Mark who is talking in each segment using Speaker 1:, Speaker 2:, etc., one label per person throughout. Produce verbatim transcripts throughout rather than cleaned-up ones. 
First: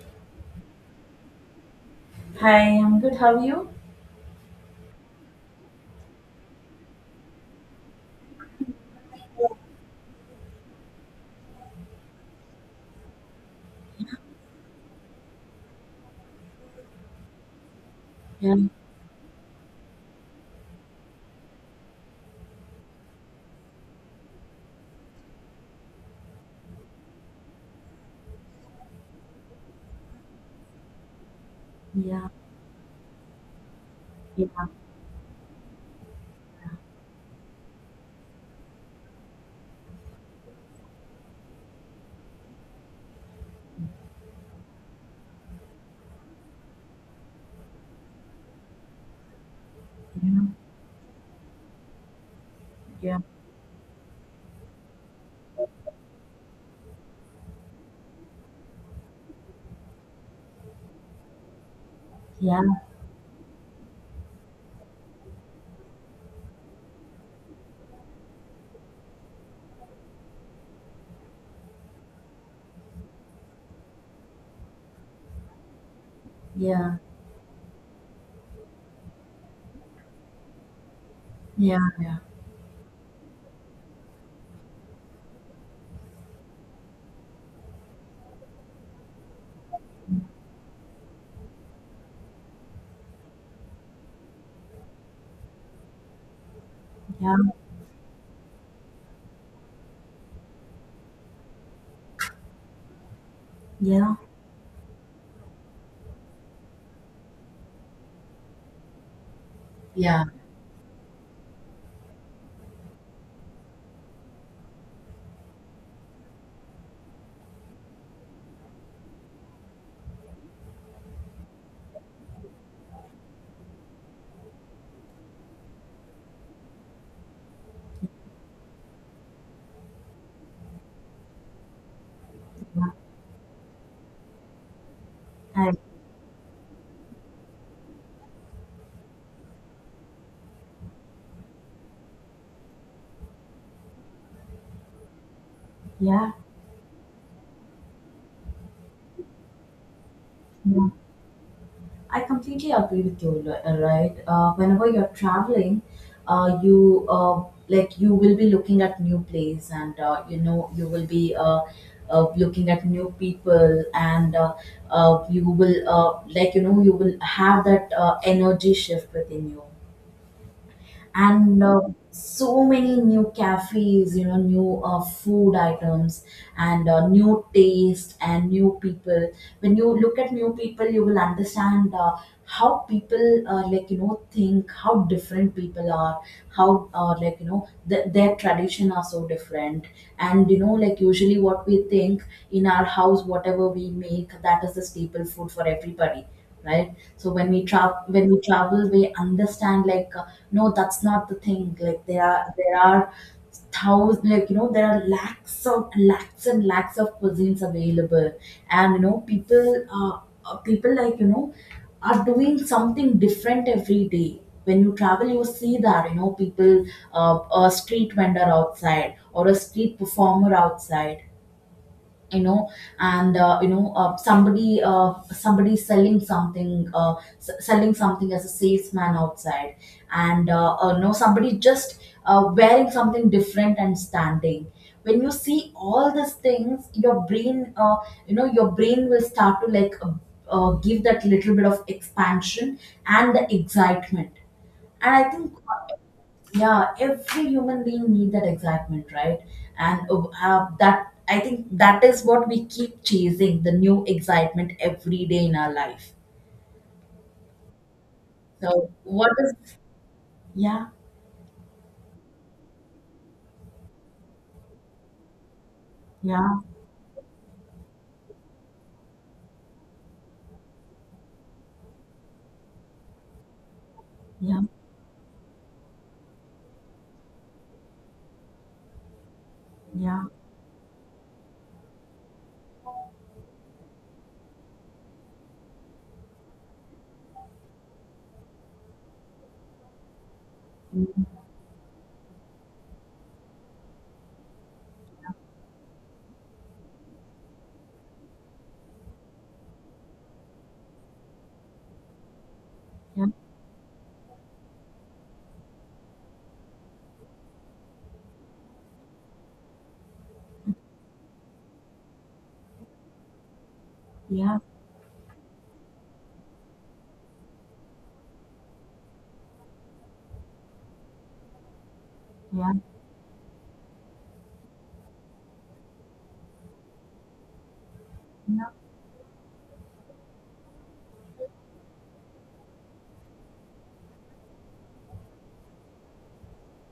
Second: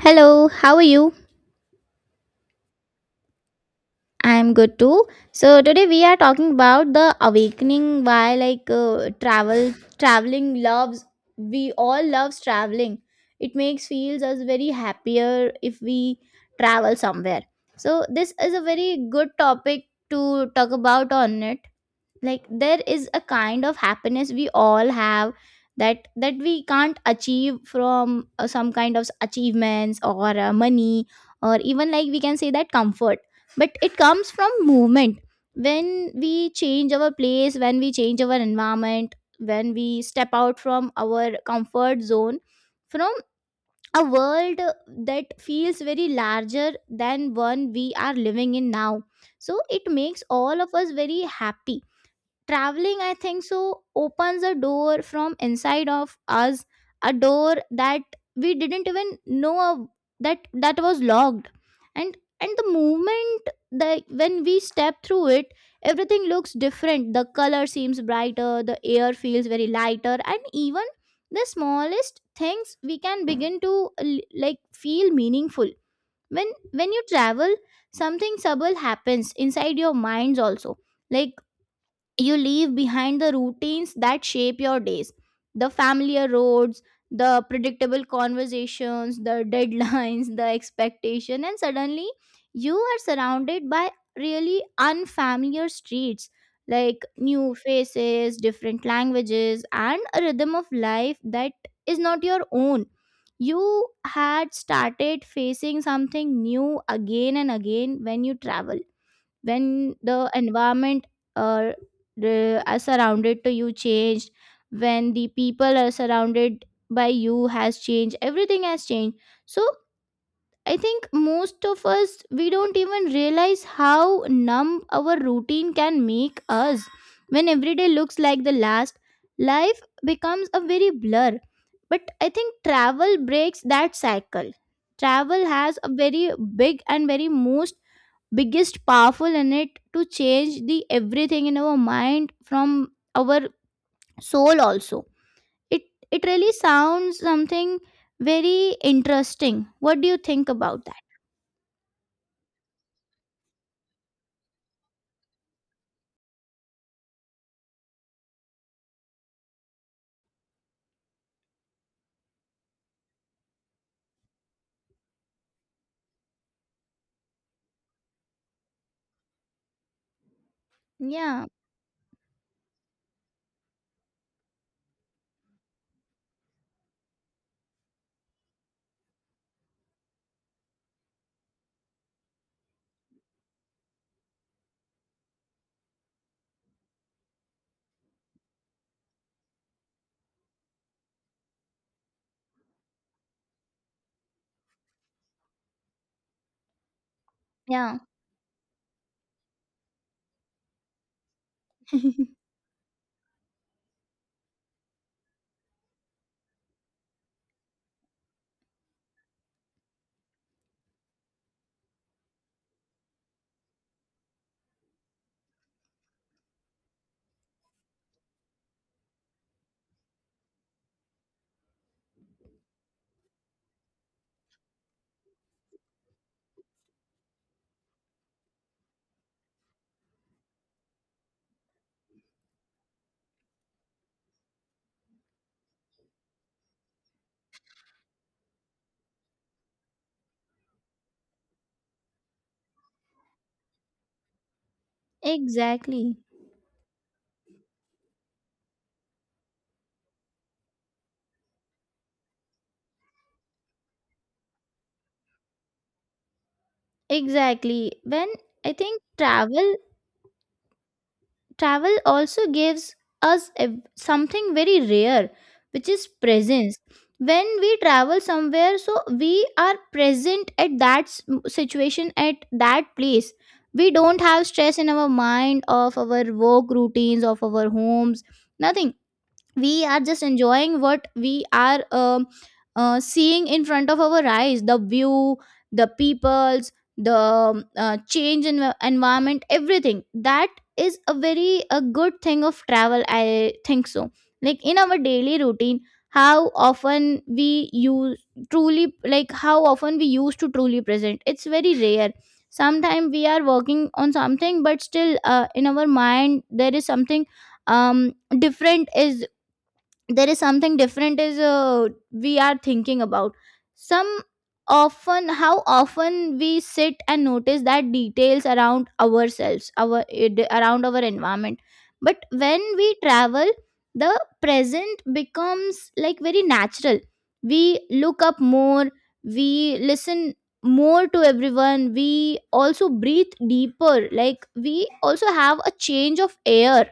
Speaker 1: Hello, how are you?
Speaker 2: Hi, I'm good. How are you?
Speaker 1: I'm good too. So today we are talking about the awakening why like uh, travel traveling loves, we all loves traveling. It makes feels us very happier if we travel somewhere. So this
Speaker 2: Yeah,
Speaker 1: is a very good topic to talk about on it, like there is a kind of happiness we all have that that we can't achieve from uh, some kind of achievements or uh, money, or even like we
Speaker 2: yeah,
Speaker 1: can say that comfort, but it comes from
Speaker 2: yeah,
Speaker 1: movement. When we change our place, when we change our environment, when we step out from our comfort zone, from a world that feels very larger than one we are living in now. So it makes all of us very happy. Traveling, I
Speaker 2: yeah,
Speaker 1: think so, opens a door from inside of us, a door that we didn't even know of- that that was locked. And and
Speaker 2: yeah,
Speaker 1: the moment, the when we step through it, everything looks different, the color seems brighter, the air feels very lighter, and even the smallest things we can begin to l- like feel meaningful. when
Speaker 2: yeah, yeah,
Speaker 1: when
Speaker 2: yeah,
Speaker 1: you travel, something subtle happens inside your minds also, like
Speaker 2: yeah,
Speaker 1: you leave behind the routines that shape your days, the familiar roads, the predictable conversations, the deadlines, the expectation, and suddenly you are surrounded by really unfamiliar streets, like
Speaker 2: yeah,
Speaker 1: new faces, different languages, and a rhythm of life that is not your own. You
Speaker 2: yeah,
Speaker 1: had started facing something new again and again when you travel, when
Speaker 2: yeah.
Speaker 1: the environment, uh, the, are surrounded to you changed, when the people are surrounded by you has changed, everything has changed. So I think most of us we don't even realize how numb our routine can make us. When every day looks like the last, life becomes a very blur. But I think
Speaker 2: yeah,
Speaker 1: travel breaks that cycle. Travel
Speaker 2: I-
Speaker 1: has a very big and very most biggest powerful in it to change the everything in our mind, from our soul also. it it
Speaker 2: yeah,
Speaker 1: really sounds something very interesting. What do you think about
Speaker 2: yeah,
Speaker 1: that?
Speaker 2: I completely agree with you, li- uh, right? Uh, whenever you're traveling, uh, you uh, like you will be looking at new place, and uh, you know you will be uh, uh, looking at new people, and uh, uh, you will uh, like you know you will have that uh, energy shift within you.
Speaker 1: Yeah,
Speaker 2: And uh, so many new cafes, you know new uh, food items, and uh, new taste and new people. When you look at new people, you will understand uh, how people uh, like you know think, how different people are, how uh, like you know th- their tradition are so different. And you know like usually what we think, in our house whatever we make, that is the staple food for everybody, right? So when we travel
Speaker 1: yeah.
Speaker 2: when we travel we understand, like uh, no, that's not the thing. Like there are there are thousands, like you know there are lakhs of lakhs and lakhs of cuisines available. And you know people uh, uh, people like you know are doing something different every day. When you travel, you see that, you know people, uh, a street vendor outside or a street performer outside, you know and uh, you know uh, somebody, uh, somebody selling something, uh, s- selling something as a salesman outside, and uh, uh, you know somebody just uh, wearing something different and standing. When you see all these things, your brain uh, you know your brain will start to like uh, uh, give that little bit of expansion and the excitement. And I think,
Speaker 1: Exactly.
Speaker 2: yeah, every human being need that excitement, right? And uh, have that. I think that is what we keep chasing, the new excitement every day in our life.
Speaker 1: Exactly. When I
Speaker 2: So
Speaker 1: think
Speaker 2: what is,
Speaker 1: travel,
Speaker 2: yeah,
Speaker 1: travel also gives us a- something very rare, which is
Speaker 2: yeah,
Speaker 1: presence. When we travel somewhere, so we are present at that s- situation, at that place. We don't have
Speaker 2: yeah,
Speaker 1: stress in our mind of our work routines, of our homes, nothing. We are
Speaker 2: yeah,
Speaker 1: just enjoying what we are um, uh, seeing in front of our eyes, the view, the peoples, the um, uh, change in the environment, everything, that is a
Speaker 2: mm,
Speaker 1: very a good thing of travel, I think so. Like in our daily routine, how often we use truly, like how often we used to truly present, it's very rare. Sometimes
Speaker 2: yeah,
Speaker 1: we are working on something but still uh, in our mind there is something um different is there is something different is, uh, we are thinking about some.
Speaker 2: yeah,
Speaker 1: Often how often we sit and notice that details around ourselves, our id- around our environment. But when
Speaker 2: yeah,
Speaker 1: we travel, the present becomes like very natural. We look up
Speaker 2: yeah,
Speaker 1: more, we listen more to everyone, we also breathe deeper, like we also have a change of air,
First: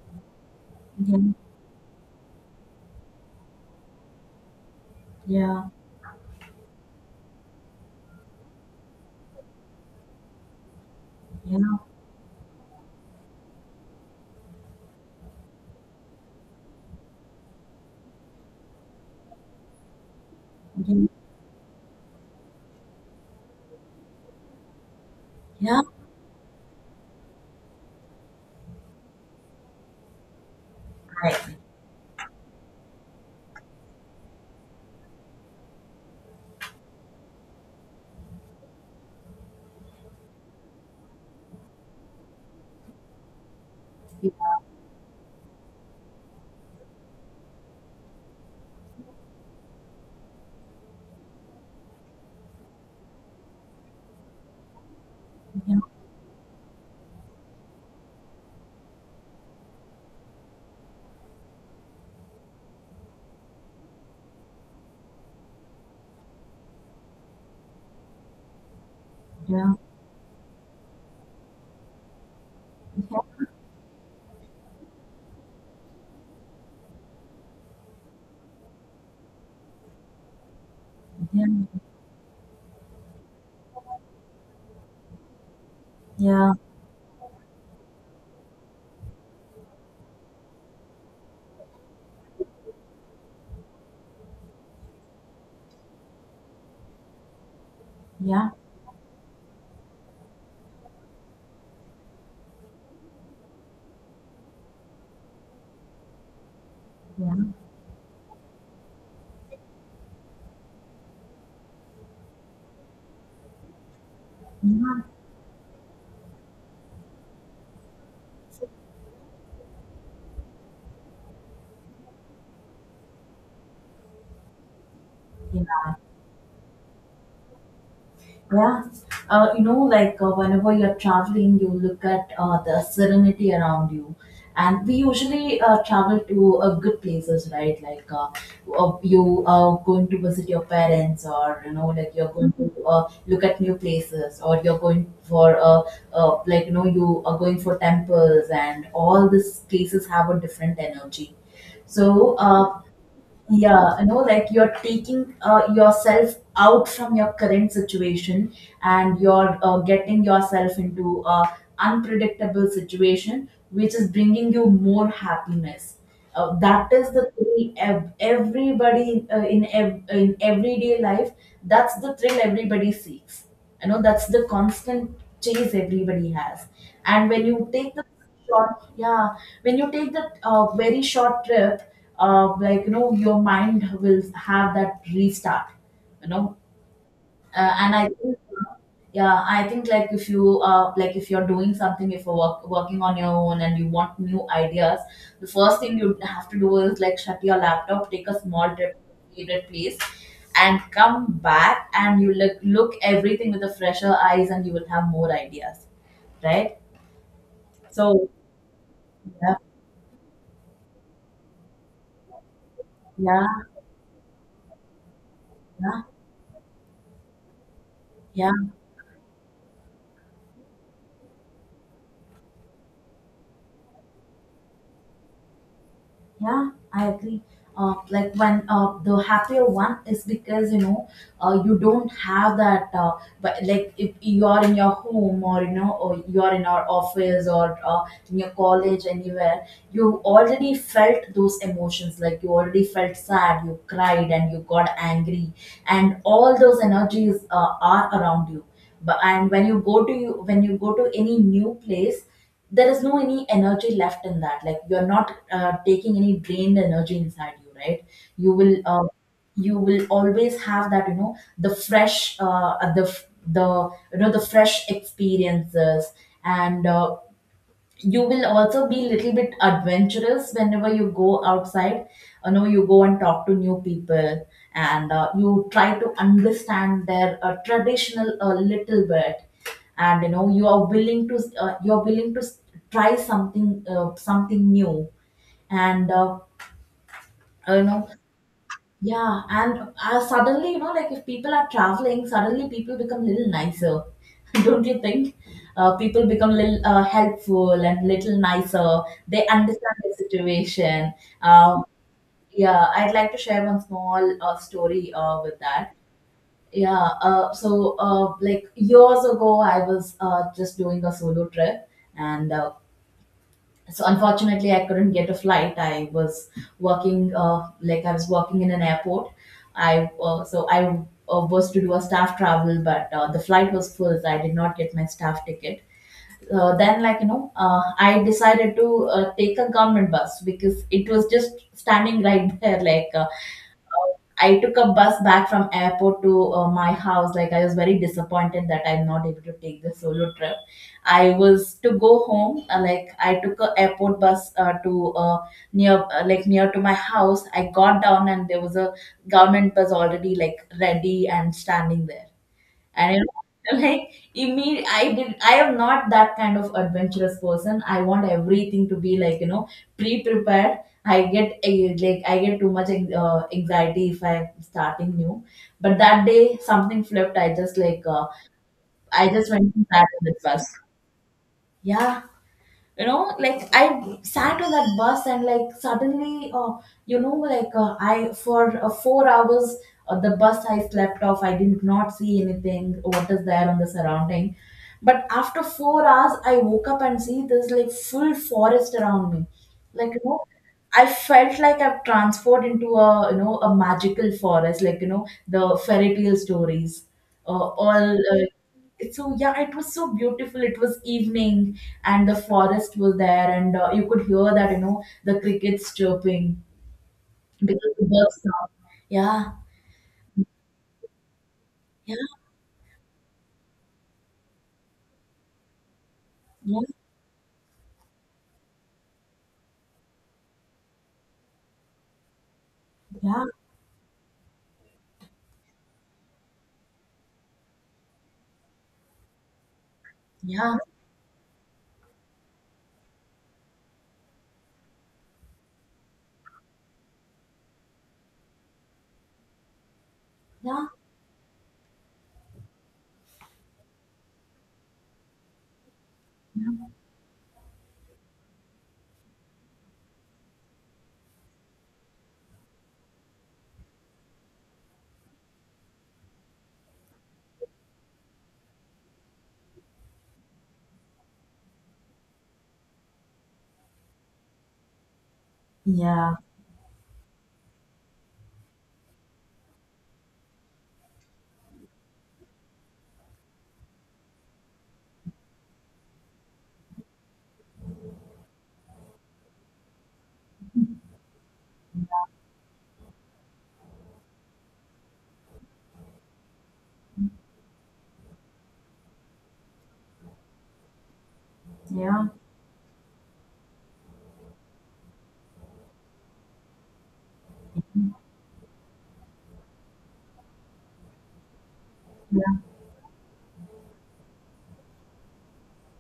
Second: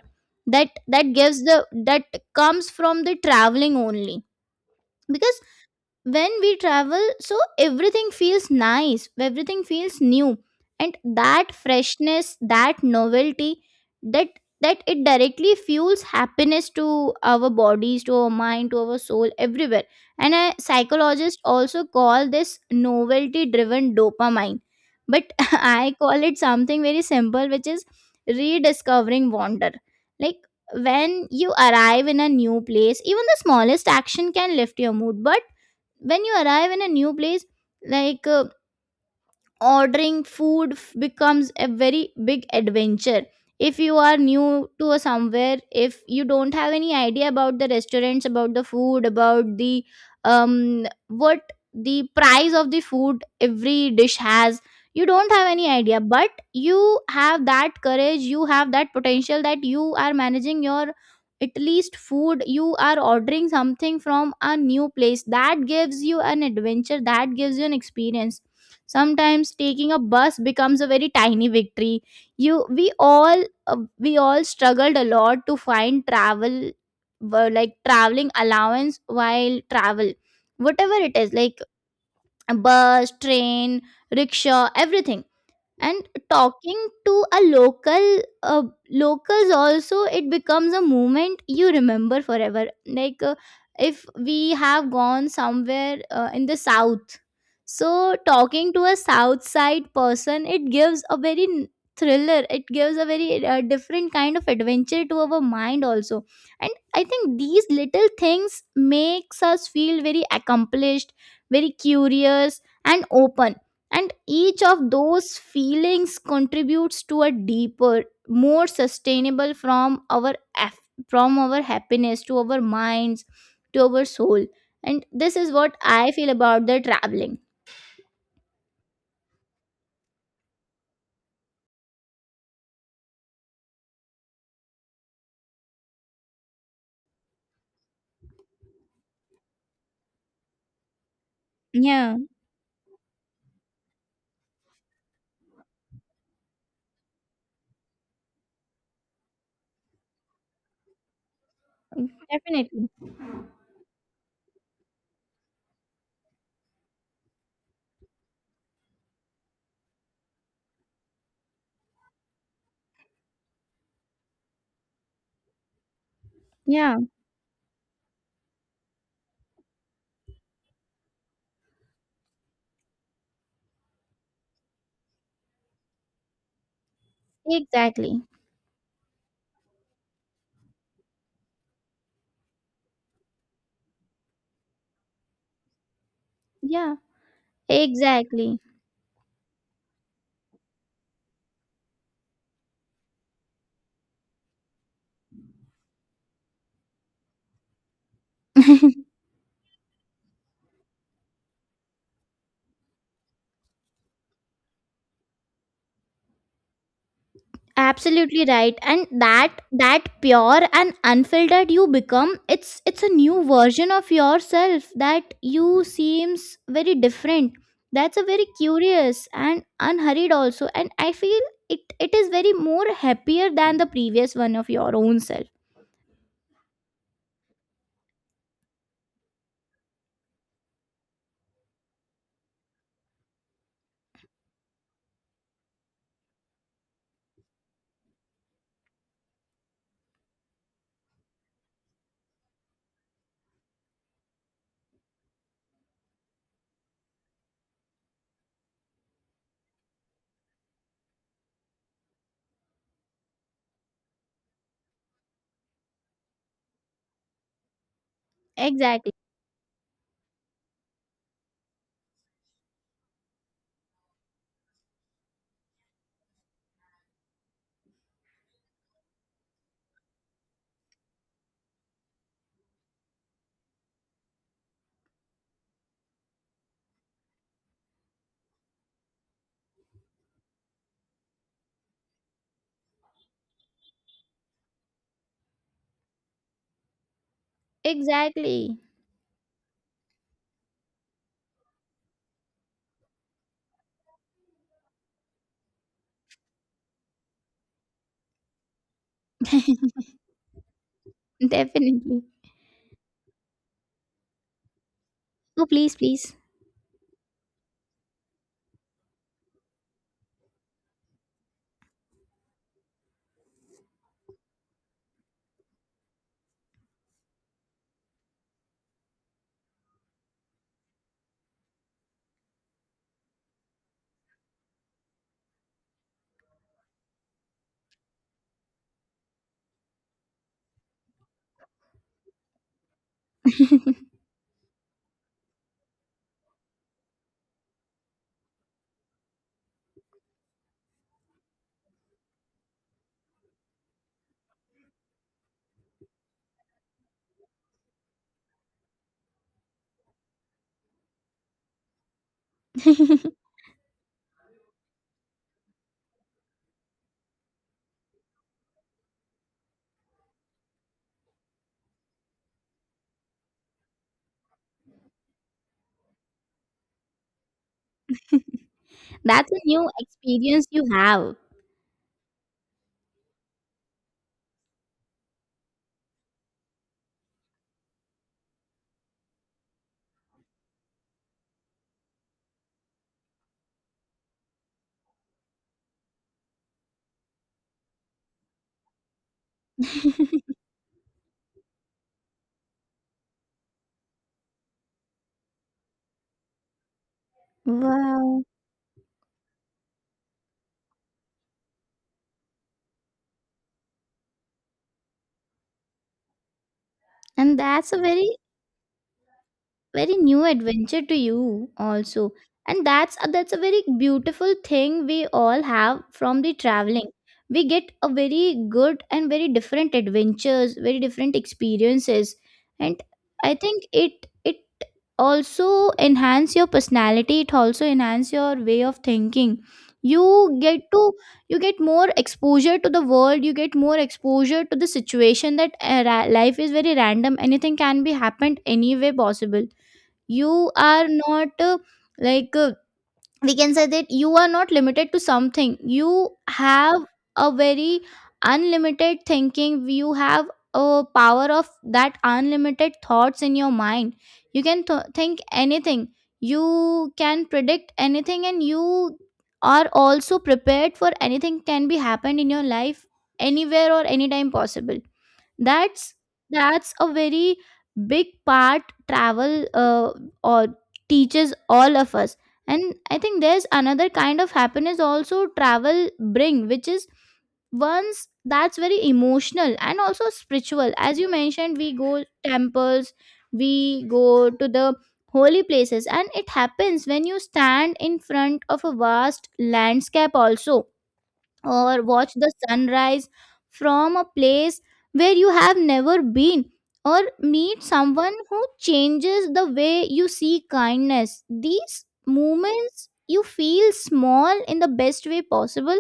Speaker 1: that that
Speaker 2: yeah,
Speaker 1: gives the that comes from the traveling only. Because
Speaker 2: yeah,
Speaker 1: when we travel, so everything feels nice, everything feels new, and that
Speaker 2: yeah,
Speaker 1: freshness, that novelty, that that it directly fuels happiness to our bodies, to our mind, to our soul, everywhere. And a
Speaker 2: yeah,
Speaker 1: psychologist also call this novelty driven dopamine, but
Speaker 2: yeah.
Speaker 1: I call it something very simple, which is rediscovering wonder. Like when
Speaker 2: I
Speaker 1: you
Speaker 2: agree.
Speaker 1: arrive in a new place, even the smallest action can lift your mood. But when you arrive in a new place, like uh, ordering food f- becomes a very big adventure. If you are
Speaker 2: Yeah,
Speaker 1: new to a somewhere, if you don't have any idea about the restaurants, about the food, about the um what the price of the food every dish has, you don't have any
Speaker 2: yeah,
Speaker 1: idea, but you have that courage, you have that potential, that you are managing your at least food, you are ordering something from a new place, that gives you an adventure, that gives you an experience. Sometimes
Speaker 2: yeah,
Speaker 1: taking a bus becomes a very tiny victory. You, we all uh, we all struggled a lot to find travel, uh, like traveling allowance while travel, whatever it is,
Speaker 2: yeah,
Speaker 1: like
Speaker 2: yeah,
Speaker 1: a bus, train, rickshaw, everything. And
Speaker 2: yeah,
Speaker 1: talking to a local, uh, locals also, it becomes a moment you remember forever. Like uh, if we have gone somewhere uh, in the south, so
Speaker 2: yeah,
Speaker 1: talking to a south side person, it gives a very n- thriller, it gives a very uh, different kind of adventure to our mind also. And I think these little things makes us feel very accomplished, very curious and open, and each of
Speaker 2: yeah,
Speaker 1: those feelings contributes to a deeper more sustainable, from our af- from our happiness to our minds, to our soul. And this is what
Speaker 2: yeah.
Speaker 1: I feel about the traveling.
Speaker 2: Yeah. Uh, you know, like uh, whenever you're traveling, you look at uh, the serenity around you. And we usually uh, travel to uh, good places, right? Like uh, uh, you are going to visit your parents, or you know, like
Speaker 1: Yeah,
Speaker 2: you're going to uh, look at new places, or you're going for uh, uh, like you know, you are going for temples, and all these places have a different energy. So, uh,
Speaker 1: definitely.
Speaker 2: yeah, you know like you're taking uh, yourself out from your current situation, and you're uh, getting yourself into a unpredictable situation, which is bringing you more happiness. Uh, that
Speaker 1: Yeah,
Speaker 2: is the thrill ev- everybody uh, in ev- in everyday life. That's the thrill everybody seeks, you know, that's the constant chase everybody has. And when you take the
Speaker 1: exactly.
Speaker 2: short, yeah, when you take that uh, very short trip, uh, like, you know, your mind will have that restart. You know,
Speaker 1: Yeah,
Speaker 2: uh, and I think,
Speaker 1: exactly.
Speaker 2: yeah, I think like if you uh, like if you're doing something, if you're work, working on your own and you want new ideas, the first thing you have to do is like shut your laptop, take a small trip to your favorite place, and come back, and you look look everything with a fresher eyes, and you will have more ideas, right? So
Speaker 1: Absolutely right. And
Speaker 2: yeah,
Speaker 1: that that pure and unfiltered you become, it's it's a new
Speaker 2: yeah,
Speaker 1: version of yourself that you
Speaker 2: yeah,
Speaker 1: seems very different. That's a very
Speaker 2: yeah,
Speaker 1: curious and unhurried also, and I feel it it is very more happier than the previous one of your own self.
Speaker 2: yeah, I agree. Uh, like when uh, the happier one is because you know uh, you don't have that. Uh, but like if you are in your home, or you know, or you are in our office, or uh, in your college, anywhere, you already felt those emotions, like you already felt sad, you cried and you got angry, and all those energies uh, are around you. But and when you go to you when you go to any new place, there is no any energy left in that. Like you're not uh, taking any drained energy inside you, right? You will uh,
Speaker 1: Exactly.
Speaker 2: you will always have that, you know, the fresh uh, uh, the the, you know, the fresh experiences. And uh, you will also be little bit adventurous whenever you go outside you know you go and talk to new people and uh, you try to understand their uh, traditional a little bit and you know you are willing to uh, you are willing to s- try something uh, something new and uh, you know,
Speaker 1: Exactly.
Speaker 2: yeah, and uh, suddenly, you know, like if people are traveling, suddenly people become little nicer, don't you think? Uh, people become little uh, helpful and little nicer. They understand the situation. Um,
Speaker 1: Definitely.
Speaker 2: yeah, I'd like to share one small uh, story uh, with
Speaker 1: Oh,
Speaker 2: that.
Speaker 1: please, please.
Speaker 2: Yeah, uh, so uh, like years ago, I was uh, just doing a solo trip, and uh, so unfortunately I couldn't get a flight. I was working, uh, like I was working in an airport. I uh, so i uh, was to do a staff travel, but uh, the flight was full, so I did not get my staff ticket. Uh, then, like you know uh, I decided to uh, take a government bus, because it was just standing right there, like uh, I took a bus back from airport to uh, my house. Like I was very disappointed that I'm not able to take the solo trip. I was to go home. Uh, like I took a airport bus uh, to uh, near, uh, like near to my house. I got down, and there was a government bus already, like ready and standing there. And you know, like imme- I did I am not that kind of adventurous person. I want everything to be like, you know, pre-prepared. I get eh, like I get too much eh, uh, anxiety if I'm starting new. But that day something flipped. I just like uh, I just
Speaker 1: That's a
Speaker 2: went to
Speaker 1: new
Speaker 2: that and sat on the
Speaker 1: experience
Speaker 2: bus.
Speaker 1: you have.
Speaker 2: Yeah, you know, like I sat on that bus, and like suddenly, uh, you know like uh, I for uh, four hours, uh, the bus, I slept off. I did not see anything what is there on the surrounding, but after four hours I woke up and see there's like full forest around me, like you know. I felt like I've transformed into a, you know, a magical forest, like you know, the fairy tale stories. Uh, all
Speaker 1: Wow.
Speaker 2: uh, So yeah, it was so beautiful. It was evening, and the forest was there, and uh, you could hear that, you know, the crickets chirping
Speaker 1: And that's
Speaker 2: because
Speaker 1: a
Speaker 2: the
Speaker 1: very
Speaker 2: birds song. Yeah,
Speaker 1: very new adventure to you
Speaker 2: yeah,
Speaker 1: also. And that's uh, that's a very beautiful thing we all have from the
Speaker 2: yeah,
Speaker 1: traveling. We get a very good and very different adventures, very different experiences. And
Speaker 2: yeah,
Speaker 1: I think it it also enhance your personality, it also enhance your way of thinking. You
Speaker 2: yeah,
Speaker 1: get to, you get more exposure to the world, you get more exposure to the situation, that uh, ra- life is very random, anything can be happened, any way possible. You
Speaker 2: yeah,
Speaker 1: are not uh, like uh, we can say that you are not limited to something. You have a very unlimited thinking, you have a power of that unlimited thoughts in your mind. You can th- think anything, you can predict anything, and you are also prepared for anything can be happened in your life, anywhere or anytime possible. that's
Speaker 2: yeah,
Speaker 1: that's a very big part travel uh, or teaches all of us. And I think there's another kind of happiness also travel bring, which is once that's very emotional and also spiritual. As you mentioned, we go temples, we go to the holy places, and it happens when you stand in front of a vast landscape also, or
Speaker 2: yeah,
Speaker 1: watch the sunrise from a place where you have never been, or meet someone who changes the way you see kindness. These
Speaker 2: yeah, yeah,
Speaker 1: moments you feel small in the best way possible,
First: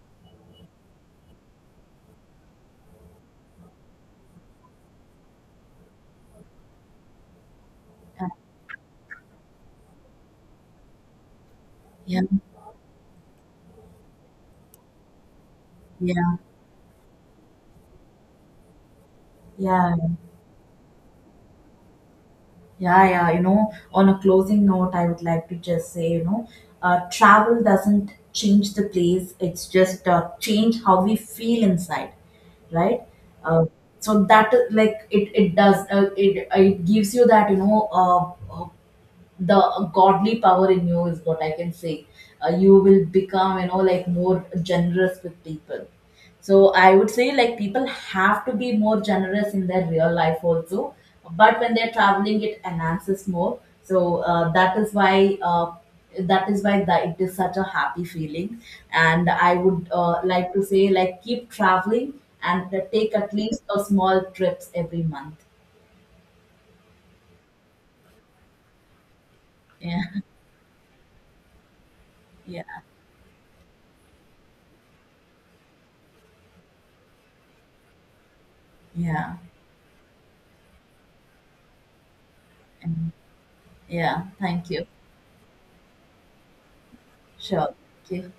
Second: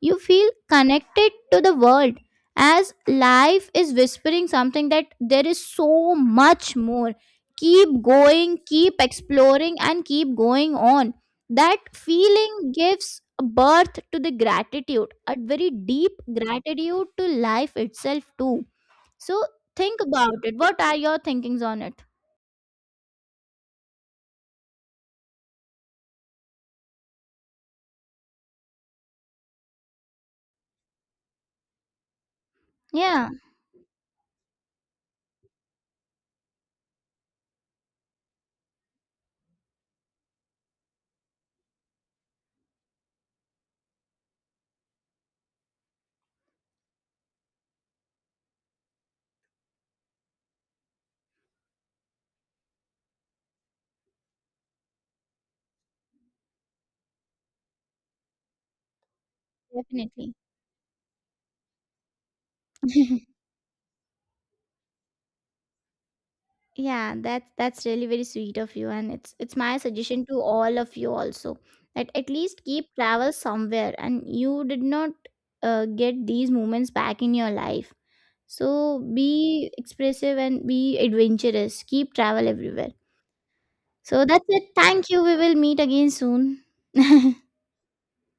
Speaker 1: you feel connected to the world, as life is whispering something, that there is so much more. Keep going, keep exploring, and keep going on. That
Speaker 2: yeah,
Speaker 1: feeling gives birth to the gratitude, a very deep
Speaker 2: yeah.
Speaker 1: gratitude to life itself too. So
Speaker 2: Yeah.
Speaker 1: think about it. What are your thinkings on it?
Speaker 2: Yeah, yeah, you know, on a closing note, I would like to just say, you know, uh, travel doesn't change the place, it's just uh, change how we feel inside, right?
Speaker 1: Yeah.
Speaker 2: Uh, so that uh, like it it does, uh, it it gives you that, you know, uh, uh, the godly power in you, is what I can say. Uh, you will become, you know, like more generous with people. So I would say like people have to be more generous in their real life also, but when they're traveling, it enhances more. So uh, that is why, uh, that is why that it is such a happy feeling. And I would uh,
Speaker 1: Definitely.
Speaker 2: like to say, like keep traveling and take at least a small trips every month.
Speaker 1: Yeah, that's that's really very sweet of you, and it's it's my
Speaker 2: Yeah,
Speaker 1: suggestion to all of you also, that at least
Speaker 2: yeah,
Speaker 1: keep travel somewhere, and you did not uh, get these moments back in your life. So
Speaker 2: yeah,
Speaker 1: be expressive and be adventurous, keep travel everywhere.
Speaker 2: and yeah.
Speaker 1: So that's
Speaker 2: Thank
Speaker 1: it.
Speaker 2: you.
Speaker 1: Thank you. We will meet again soon.
Speaker 2: 是啊，结